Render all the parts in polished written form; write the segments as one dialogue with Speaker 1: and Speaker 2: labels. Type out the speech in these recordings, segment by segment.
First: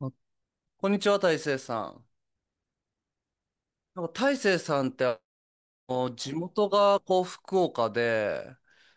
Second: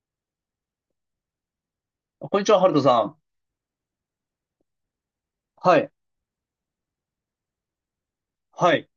Speaker 1: あ、こんにちは、大成さん。
Speaker 2: こんにちは、ハルトさん。
Speaker 1: なんか大成さんって
Speaker 2: はい、
Speaker 1: 地元がこう福岡で、
Speaker 2: はい、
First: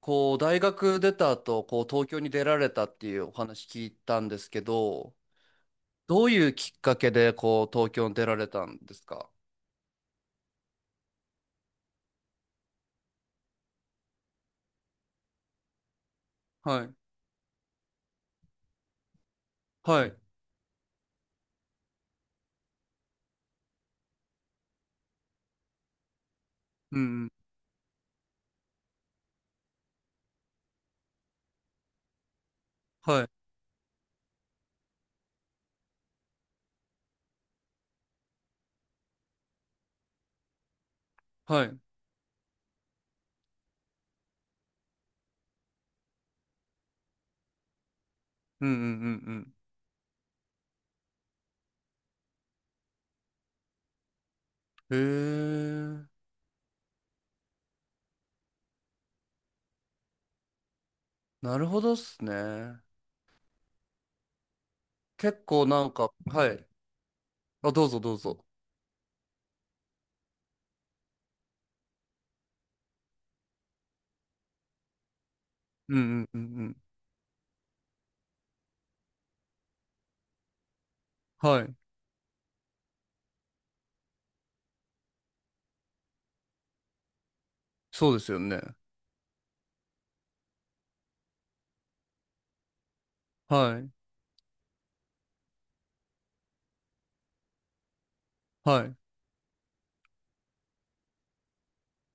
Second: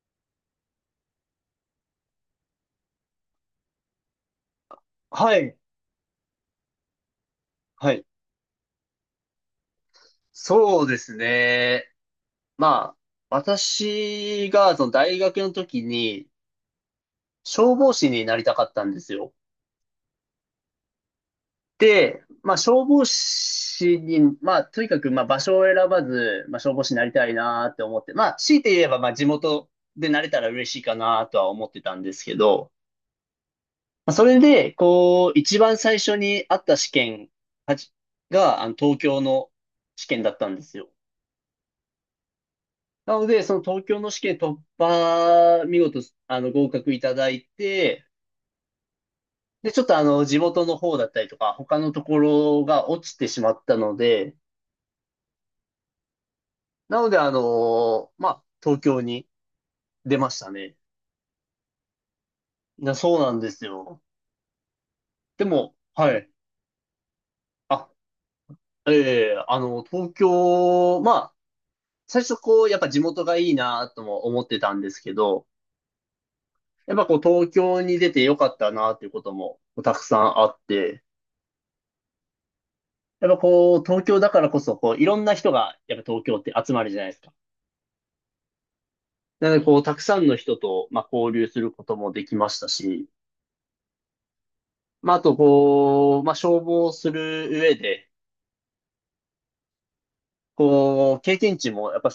Speaker 1: こう大学出た後、こう東京に出られたっていうお話聞いたんですけど、
Speaker 2: はい、
Speaker 1: どういうきっかけでこう
Speaker 2: は
Speaker 1: 東
Speaker 2: い。
Speaker 1: 京に出られたんですか？
Speaker 2: そうですね。まあ、私が、その大学の時に、
Speaker 1: はい。
Speaker 2: 消防士になりたかったんですよ。
Speaker 1: はい。
Speaker 2: で、まあ、消防士に、まあ、とにかく、まあ、場所を選ばず、まあ、消防士に
Speaker 1: うん
Speaker 2: なり
Speaker 1: う
Speaker 2: た
Speaker 1: ん。
Speaker 2: いなって思って、まあ、強いて言えば、まあ、地元でなれたら嬉しいかなとは思ってたんですけど、
Speaker 1: はい。
Speaker 2: まあ、それで、こう、一番最初にあった試験はじが、東京の試験だったんですよ。
Speaker 1: はい。うん
Speaker 2: なので、その東京の試験突破、見事、合格いただいて、
Speaker 1: うんうん
Speaker 2: で、ちょっと地元の方だったりとか、他のところが落ちてしまったので、
Speaker 1: うん。へえ。
Speaker 2: なので、まあ、東京に出ましたね。
Speaker 1: なるほどっすね。
Speaker 2: そうなんですよ。で
Speaker 1: 結構
Speaker 2: も、
Speaker 1: なんか、
Speaker 2: はい。
Speaker 1: はい。あ、どう
Speaker 2: あ、
Speaker 1: ぞどうぞ。
Speaker 2: え東京、まあ、最初こう、やっぱ地元がいいなとも思ってたんですけど、
Speaker 1: うんうんうんうん。
Speaker 2: やっぱこう、東京に出てよかったなっていうこともたくさんあって、
Speaker 1: はい。
Speaker 2: やっぱこう、東京だからこそ、こう、いろんな人が、やっぱ東京って集まるじゃないですか。
Speaker 1: そうですよね。
Speaker 2: なので、こう、たくさんの人と、まあ、交流することもできましたし、
Speaker 1: はい。
Speaker 2: まあ、あと、こう、まあ、消防する上で、
Speaker 1: はい。
Speaker 2: こう、経験値も、やっぱ、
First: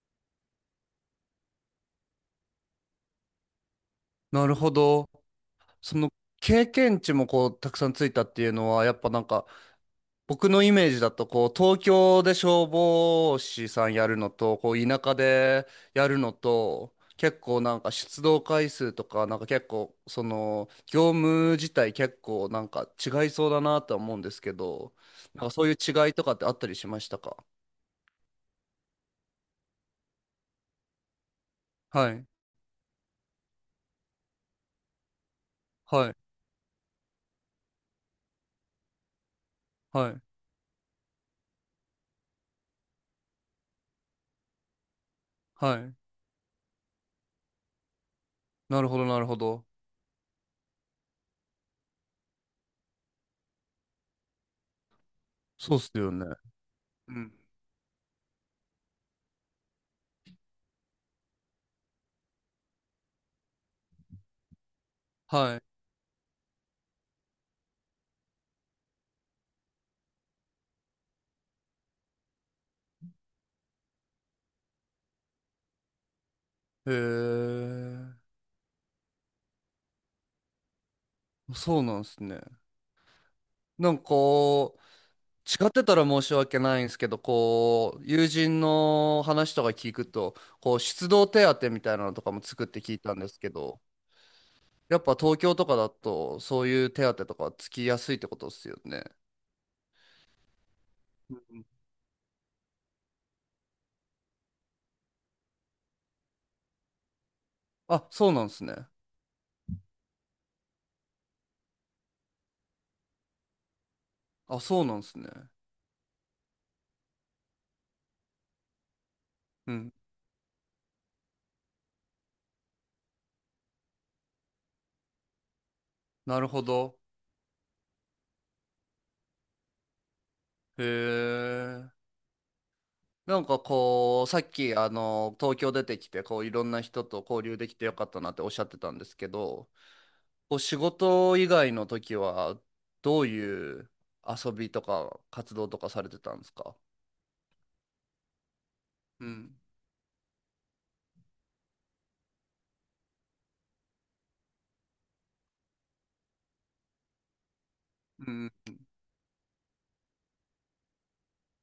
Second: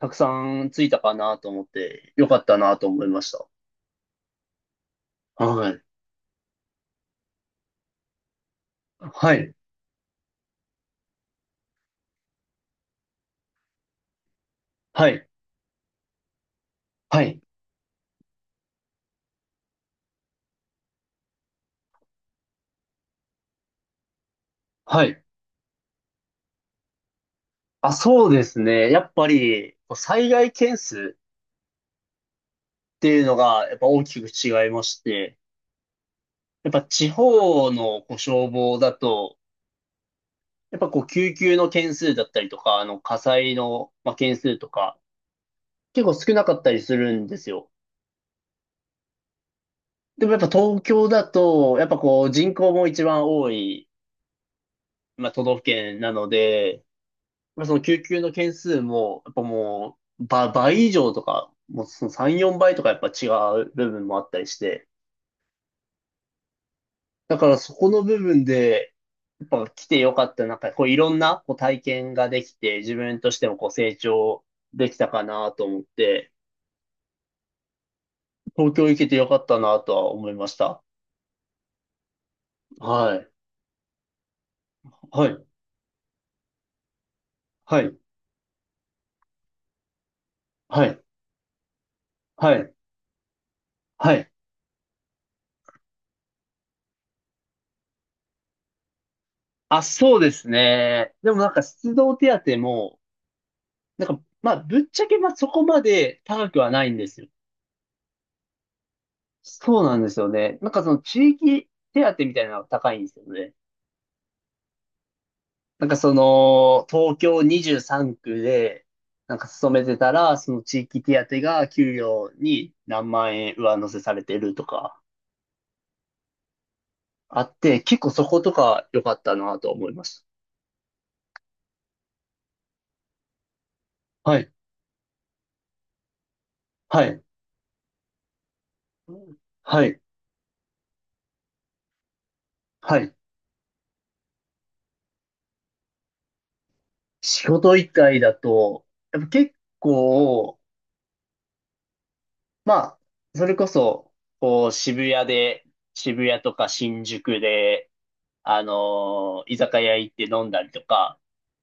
Speaker 2: たくさんついたかなと思って、よかったなと思いました。
Speaker 1: なるほど。
Speaker 2: はい。
Speaker 1: その、経験値もこうたくさんついたっていうのは、やっぱなん
Speaker 2: は
Speaker 1: か
Speaker 2: い。
Speaker 1: 僕のイメージだとこう東京で消防士さんやるのとこう田
Speaker 2: は
Speaker 1: 舎
Speaker 2: い。
Speaker 1: でやるのと
Speaker 2: は
Speaker 1: 結
Speaker 2: い。
Speaker 1: 構なんか出動回数とかなんか結構その業務自体結構なんか違いそうだなとは思うんですけど、
Speaker 2: はい。
Speaker 1: なんかそういう違いとかってあったりしましたか？
Speaker 2: あ、そうですね。やっぱり、こう災害件数
Speaker 1: はい
Speaker 2: っていうのが、やっぱ大きく違いまして、
Speaker 1: はい
Speaker 2: やっぱ地方のこう消防だと、
Speaker 1: はい
Speaker 2: やっぱこう、救急の件数だったりとか、火災の、まあ、件数とか、
Speaker 1: はい。
Speaker 2: 結構少なかったりするんですよ。
Speaker 1: なるほどなるほど。
Speaker 2: でもやっぱ東京だと、やっぱこう、人口も一番多い、まあ、都道府
Speaker 1: そうっす
Speaker 2: 県
Speaker 1: よ
Speaker 2: な
Speaker 1: ね。
Speaker 2: ので、
Speaker 1: うん。
Speaker 2: まあ、その救急の件数も、やっぱもう、倍以上とか、もうその3、4倍とかやっぱ違う部分もあったりして、
Speaker 1: はい。
Speaker 2: だからそこの部分で、やっぱ来てよかった、なんかこういろんなこう体験ができて、自分としてもこう成長できたかなと思って、
Speaker 1: へえ。
Speaker 2: 東京行けてよかったなとは思いました。
Speaker 1: そうなんですね。
Speaker 2: はい。
Speaker 1: なんかこ
Speaker 2: はい。
Speaker 1: う、違ってたら申し訳ないんですけど、
Speaker 2: はい。
Speaker 1: こう、友人の話とか聞くと、こう、
Speaker 2: はい。
Speaker 1: 出動手当みたいなのとかも
Speaker 2: は
Speaker 1: つくっ
Speaker 2: い。
Speaker 1: て聞いたんですけど、
Speaker 2: はい。
Speaker 1: やっぱ東京とかだと、そういう手当とかつきやすいってことですよね？
Speaker 2: あ、そうですね。で
Speaker 1: う
Speaker 2: もなんか
Speaker 1: ん。
Speaker 2: 出動手当も、なんか、まあ、ぶっちゃけまあそこまで高くはないんですよ。
Speaker 1: あ、そうなんですね。
Speaker 2: そうなんですよね。なんかその地域手当みたいなのが高いんですよね。
Speaker 1: あ、そうなんですね。
Speaker 2: なんかその、東京23区で、なんか勤
Speaker 1: う
Speaker 2: め
Speaker 1: ん。
Speaker 2: てたら、その地域手当が給料に何万円上乗せされてるとか
Speaker 1: なるほど。
Speaker 2: あって、結構そことか良かったなと思いました。
Speaker 1: へえ。なんかこう、さ
Speaker 2: は
Speaker 1: っ
Speaker 2: い、
Speaker 1: き、東京出てきて、こう、いろんな人
Speaker 2: はい、
Speaker 1: と交流できてよかったなっておっしゃってたんですけど、
Speaker 2: はい、
Speaker 1: お仕事以外の時は、
Speaker 2: はい。
Speaker 1: どういう遊びとか活動とかされてたんですか？
Speaker 2: 仕事以外だと、やっ
Speaker 1: う
Speaker 2: ぱ結
Speaker 1: ん。
Speaker 2: 構、まあ、それこそ、こう、渋谷で、渋谷とか新宿で、
Speaker 1: うん。
Speaker 2: 居酒屋行って飲んだりとか、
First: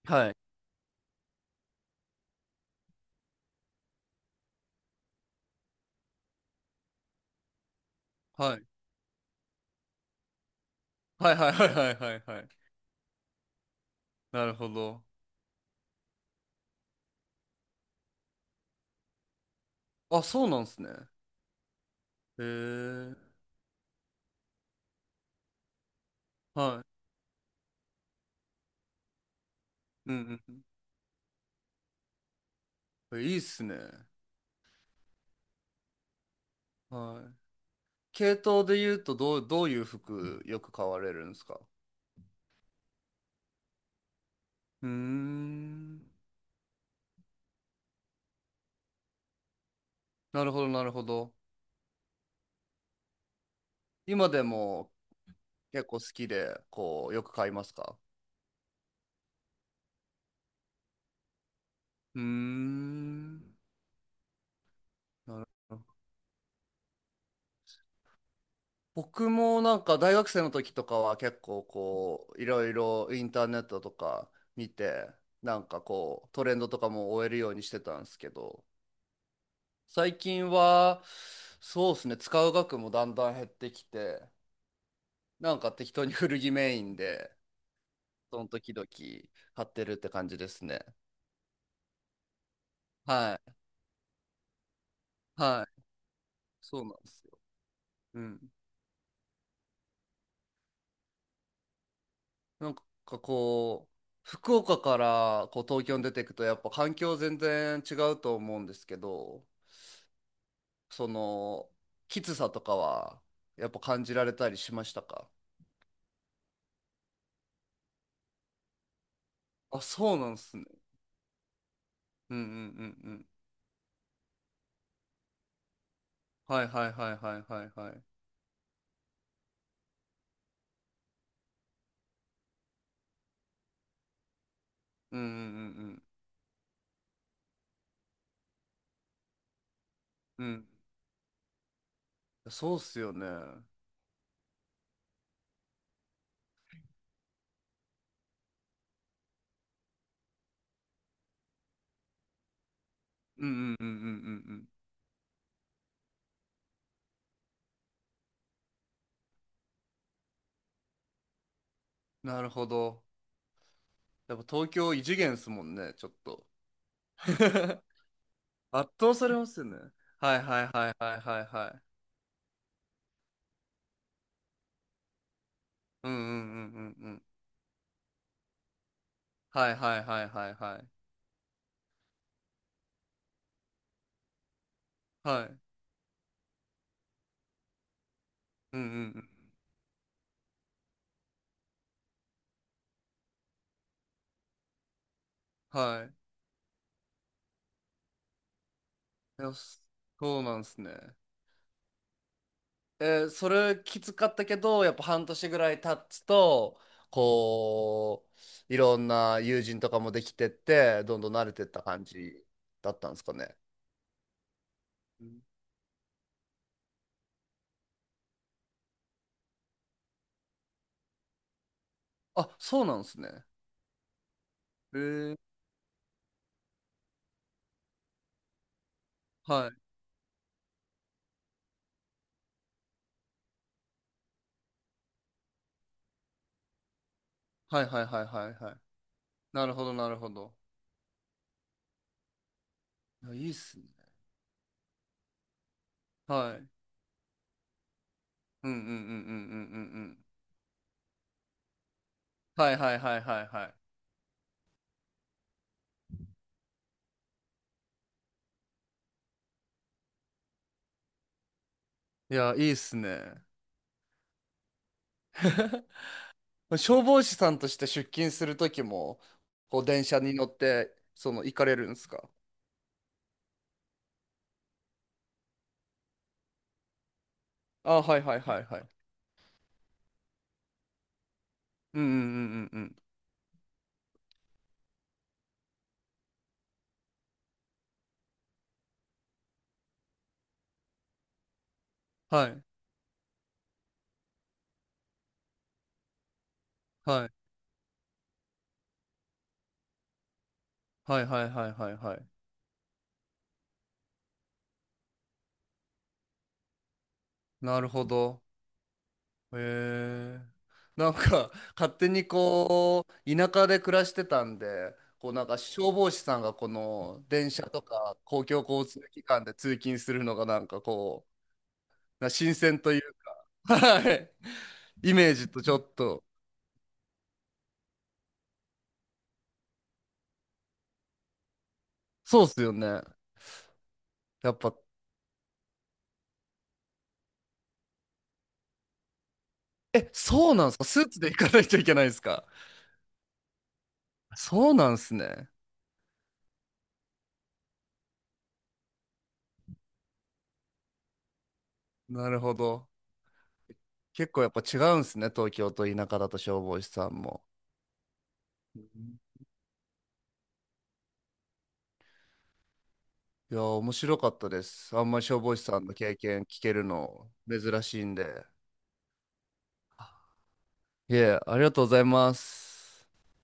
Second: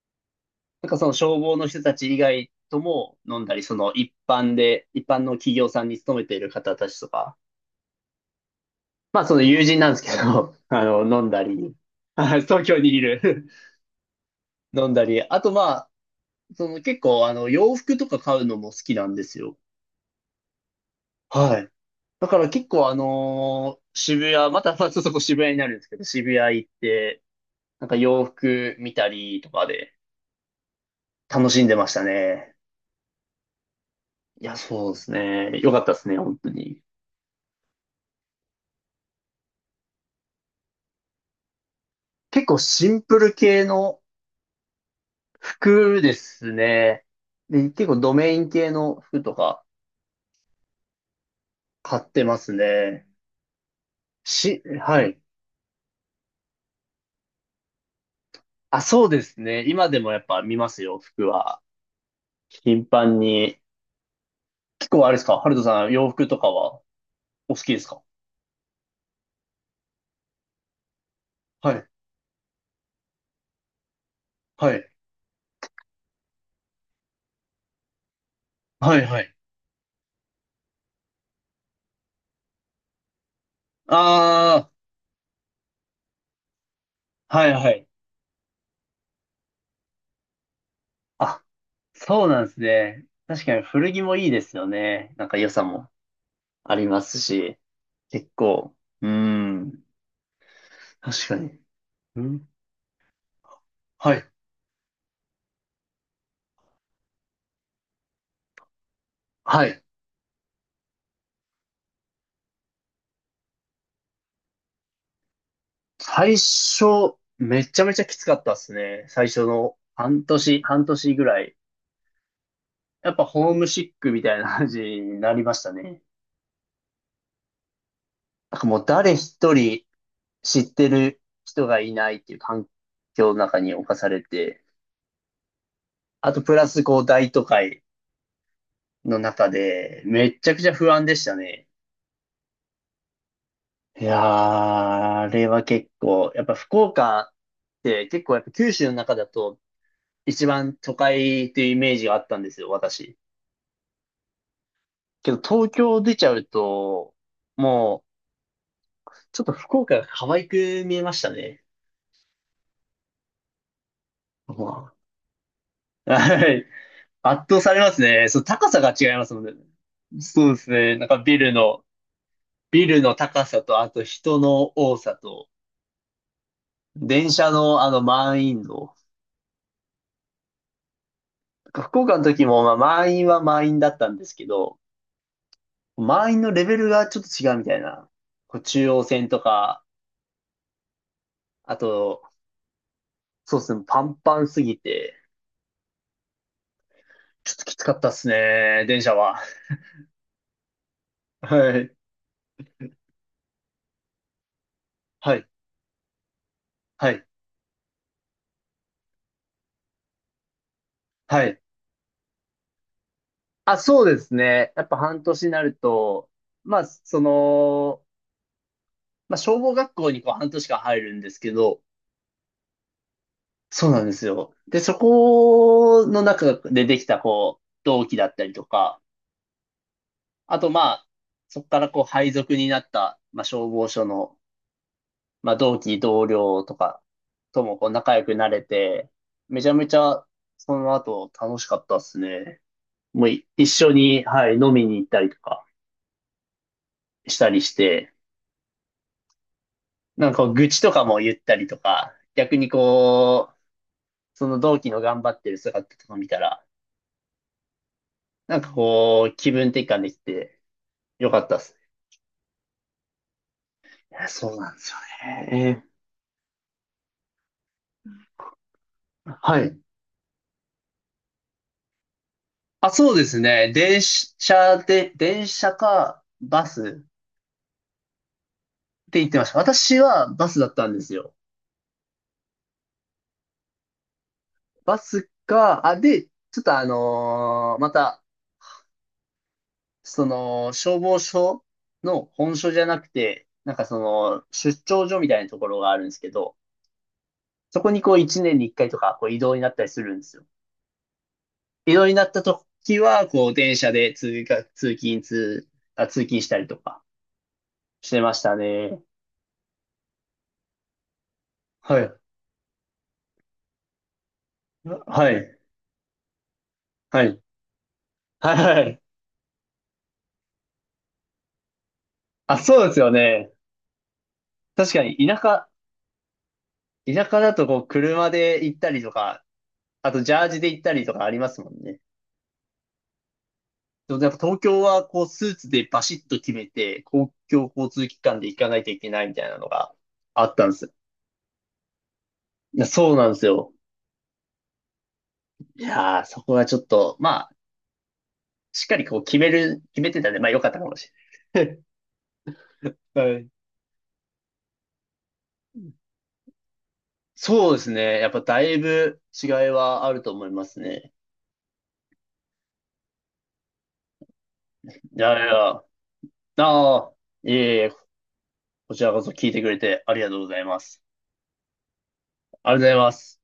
Speaker 1: はい。
Speaker 2: なんかその消防の人たち以外とも飲んだり、その一般の企業さんに勤めている方たちとか、
Speaker 1: はい。
Speaker 2: まあその友人なんですけど、飲ん
Speaker 1: はい
Speaker 2: だ
Speaker 1: はいはい
Speaker 2: り、
Speaker 1: はいは い
Speaker 2: は
Speaker 1: は
Speaker 2: い
Speaker 1: い。
Speaker 2: 東京にいる
Speaker 1: なるほ
Speaker 2: 飲ん
Speaker 1: ど。
Speaker 2: だり、あとその結構洋服とか買うのも好きなんですよ。
Speaker 1: あ、そうなんですね。
Speaker 2: はい。だか
Speaker 1: へ
Speaker 2: ら結構
Speaker 1: え。
Speaker 2: 渋谷、またまあちょっとこう渋谷になるんですけど、渋谷行っ
Speaker 1: は
Speaker 2: て、なんか洋服見たりとかで
Speaker 1: い。うん
Speaker 2: 楽しんでましたね。
Speaker 1: うん、いいっすね。
Speaker 2: いや、そうですね。よかったですね、本当に。
Speaker 1: はい。系統で言うと、どういう服よく買われるんですか？
Speaker 2: 結構シンプル系の
Speaker 1: うー
Speaker 2: 服
Speaker 1: ん。
Speaker 2: ですね。で、結構ドメイン系の服とか
Speaker 1: なるほど、なるほど。
Speaker 2: 買ってますね。
Speaker 1: 今でも
Speaker 2: はい。
Speaker 1: 結構好きで、こう、よく買いますか？
Speaker 2: あ、そうですね。今でもやっぱ見ますよ、服は。
Speaker 1: うー
Speaker 2: 頻繁
Speaker 1: ん。
Speaker 2: に。結構あれですか
Speaker 1: なる
Speaker 2: ハルト
Speaker 1: ほ
Speaker 2: さん、
Speaker 1: ど。
Speaker 2: 洋服とかはお好きですか？
Speaker 1: 僕もなんか大学生の時とかは結構
Speaker 2: はい、
Speaker 1: こういろいろインターネットとか見
Speaker 2: はい、
Speaker 1: てなんかこうトレンドとかも追えるようにしてたんですけど、
Speaker 2: はい、はい。
Speaker 1: 最近は、そうですね、使う額もだんだん減ってきて
Speaker 2: あ
Speaker 1: なんか適当に古着メインで
Speaker 2: あー、はいはい。
Speaker 1: その時々買ってるって感じですね。
Speaker 2: あ、そうなんですね。
Speaker 1: は
Speaker 2: 確
Speaker 1: い
Speaker 2: かに古着もいいですよね。なんか良さ
Speaker 1: はい。
Speaker 2: もあ
Speaker 1: そう
Speaker 2: り
Speaker 1: な
Speaker 2: ま
Speaker 1: んで
Speaker 2: す
Speaker 1: すよ。
Speaker 2: し、
Speaker 1: う
Speaker 2: 結
Speaker 1: ん。
Speaker 2: 構。うーん、確かに。うん、
Speaker 1: なんかこう、
Speaker 2: はい、
Speaker 1: 福岡からこう東京に出ていくとやっぱ環境全然違うと思うんですけど、
Speaker 2: はい。
Speaker 1: その、きつさとかは、やっぱ感じられたりしましたか？
Speaker 2: 最初、めちゃめちゃきつかったっすね。最初の
Speaker 1: あ、そう
Speaker 2: 半
Speaker 1: なんす
Speaker 2: 年、
Speaker 1: ね。
Speaker 2: 半年ぐらい。
Speaker 1: うんうんう
Speaker 2: や
Speaker 1: んう
Speaker 2: っぱ
Speaker 1: ん。
Speaker 2: ホームシックみたいな感じになりましたね。
Speaker 1: はいはいはいはいはいはい。
Speaker 2: なんかもう誰一人知ってる人がいないっていう環境の中に侵されて、
Speaker 1: うんうんうん
Speaker 2: あとプラスこう大都会の中でめっ
Speaker 1: う
Speaker 2: ちゃく
Speaker 1: ん。
Speaker 2: ちゃ不安でしたね。
Speaker 1: うん。そうっすよね。うん。
Speaker 2: いやー、あれは結構、やっぱ福岡って結構やっぱ九州の中だと一番都会っていうイメージがあったんですよ、私。
Speaker 1: うんうんうんうんうん。
Speaker 2: けど東京出ちゃうと、もうちょっと福岡が可愛く見えましたね。
Speaker 1: なるほど。やっぱ
Speaker 2: ま
Speaker 1: 東京異次元っすもんね、ちょっ
Speaker 2: あ
Speaker 1: と。
Speaker 2: はい。圧倒され ますね。そう、高さが
Speaker 1: 圧
Speaker 2: 違
Speaker 1: 倒
Speaker 2: いま
Speaker 1: さ
Speaker 2: す
Speaker 1: れ
Speaker 2: も
Speaker 1: ま
Speaker 2: んね。
Speaker 1: すよね。はい
Speaker 2: そうで
Speaker 1: はい
Speaker 2: す
Speaker 1: はい
Speaker 2: ね。なん
Speaker 1: は
Speaker 2: か
Speaker 1: い
Speaker 2: ビ
Speaker 1: はい
Speaker 2: ル
Speaker 1: はい。
Speaker 2: の、ビルの高さと、あと人の多さと、
Speaker 1: うんうんうんうんうん。
Speaker 2: 電車の満員の、
Speaker 1: はいはいはいはいはい。
Speaker 2: 福岡の時もまあ満員は満員だったんですけど、
Speaker 1: はい。
Speaker 2: 満員のレベルがちょっと違うみたいな。こう
Speaker 1: うんう
Speaker 2: 中
Speaker 1: んう
Speaker 2: 央線
Speaker 1: ん。
Speaker 2: とか、あと、そうですね、パンパンすぎて、
Speaker 1: はい。
Speaker 2: ちょっときつかったっすね、電車は。
Speaker 1: いや、そうなんすね。
Speaker 2: はい、
Speaker 1: それきつかったけど、やっぱ半
Speaker 2: はい、
Speaker 1: 年ぐらい経つと、
Speaker 2: はい、
Speaker 1: こう、いろんな友人とかもできてって、どんどん
Speaker 2: は
Speaker 1: 慣れ
Speaker 2: い。
Speaker 1: てった感じだったんですかね？
Speaker 2: あ、そうですね。やっぱ半
Speaker 1: うん。
Speaker 2: 年になると、まあ、その、まあ、消防学校にこう半年間入るんですけど、
Speaker 1: あ、そうなんですね。
Speaker 2: そうなんですよ。で、そ
Speaker 1: えー、
Speaker 2: この中でできたこう、同期だったりとか、
Speaker 1: はい。
Speaker 2: あとまあ、そこからこう配属になった、まあ、消防署の、まあ、同期同僚とかとも
Speaker 1: はい
Speaker 2: こう
Speaker 1: はい
Speaker 2: 仲
Speaker 1: は
Speaker 2: 良
Speaker 1: い
Speaker 2: く
Speaker 1: は
Speaker 2: な
Speaker 1: い
Speaker 2: れ
Speaker 1: はい。
Speaker 2: て、め
Speaker 1: な
Speaker 2: ちゃ
Speaker 1: るほ
Speaker 2: め
Speaker 1: ど
Speaker 2: ち
Speaker 1: なる
Speaker 2: ゃ
Speaker 1: ほど。
Speaker 2: その後楽しかったっすね。
Speaker 1: い
Speaker 2: もう
Speaker 1: や、い
Speaker 2: い
Speaker 1: いっ
Speaker 2: 一
Speaker 1: すね。
Speaker 2: 緒に、はい、飲みに行ったりとか
Speaker 1: はい。うん
Speaker 2: したりして、
Speaker 1: うんうんうんうんうんうん。
Speaker 2: なんかこう愚痴とかも言ったりとか、逆に
Speaker 1: はいはいはいはい
Speaker 2: こ
Speaker 1: は
Speaker 2: う、その同期の頑張ってる姿とか見たら、なんかこう、気分転換できてよかったっす
Speaker 1: い。いや、いいっすね。
Speaker 2: ね。そうなんですよね。
Speaker 1: 消防士さんとして出勤するときも、
Speaker 2: はい。
Speaker 1: こう電車に乗って、その行かれるんですか？
Speaker 2: あ、そうですね。電車かバスっ
Speaker 1: あ、はいはいはいいはい。
Speaker 2: て言ってました。私はバスだったんですよ。
Speaker 1: うんうんうんうんうん。
Speaker 2: バスか、あ、で、ちょっとまた、その、消防署の
Speaker 1: は
Speaker 2: 本
Speaker 1: い。
Speaker 2: 署じゃなくて、なんかその、出張所みたいなところがあるんですけど、
Speaker 1: はい。
Speaker 2: そこにこう1年に1回とかこう移動になったりするんですよ。
Speaker 1: はいはいはいは
Speaker 2: 移
Speaker 1: い
Speaker 2: 動に
Speaker 1: は
Speaker 2: な
Speaker 1: い。
Speaker 2: った時は、こう、電車で通学、通勤、通、あ、通勤したりとか
Speaker 1: なるほ
Speaker 2: してまし
Speaker 1: ど。
Speaker 2: たね。
Speaker 1: へえ。なんか、勝
Speaker 2: は
Speaker 1: 手
Speaker 2: い。
Speaker 1: にこう、田舎で暮らしてたんで、こ
Speaker 2: は
Speaker 1: うなんか
Speaker 2: い。
Speaker 1: 消防士さんがこ
Speaker 2: は
Speaker 1: の
Speaker 2: い。
Speaker 1: 電車とか公共
Speaker 2: は
Speaker 1: 交
Speaker 2: い。
Speaker 1: 通機関で通勤するのがなんかこう、な新
Speaker 2: あ、
Speaker 1: 鮮
Speaker 2: そう
Speaker 1: と
Speaker 2: で
Speaker 1: い
Speaker 2: す
Speaker 1: う、
Speaker 2: よね。
Speaker 1: はい。
Speaker 2: 確か
Speaker 1: イ
Speaker 2: に、
Speaker 1: メー
Speaker 2: 田
Speaker 1: ジと
Speaker 2: 舎、
Speaker 1: ちょっと、
Speaker 2: 田舎だと、こう、車で行ったりとか、あと、ジャージで行ったりとかありますもんね。
Speaker 1: そうっすよね。
Speaker 2: でも、やっぱ
Speaker 1: やっ
Speaker 2: 東
Speaker 1: ぱ、
Speaker 2: 京は、こう、スーツでバシッと決めて、公共交通機関で行かないといけないみたいなのが
Speaker 1: え、
Speaker 2: あ
Speaker 1: そ
Speaker 2: っ
Speaker 1: うな
Speaker 2: たん
Speaker 1: ん
Speaker 2: で
Speaker 1: すか、
Speaker 2: す。
Speaker 1: スーツで行かないといけないんすか？
Speaker 2: いやそうなんですよ。
Speaker 1: そうなんすね。
Speaker 2: いやー、そこがちょっと、しっかりこう決めてたんで、まあ良かったかもしれない。
Speaker 1: なるほど。
Speaker 2: はい。
Speaker 1: 結構やっぱ違うんすね、東京と田舎だと消防士さんも。
Speaker 2: そうですね。やっぱだい
Speaker 1: うん。
Speaker 2: ぶ違いはあると思いますね。
Speaker 1: いやー、面白かったで
Speaker 2: い
Speaker 1: す。あんまり消
Speaker 2: やい
Speaker 1: 防士
Speaker 2: や、
Speaker 1: さ
Speaker 2: あ
Speaker 1: んの経験聞ける
Speaker 2: あ、
Speaker 1: の
Speaker 2: いえい
Speaker 1: 珍
Speaker 2: え、
Speaker 1: しいんで。
Speaker 2: こちらこそ聞いてくれてありがとうございます。
Speaker 1: いえ、ありがとうございま
Speaker 2: ありがとうござい
Speaker 1: す。
Speaker 2: ます。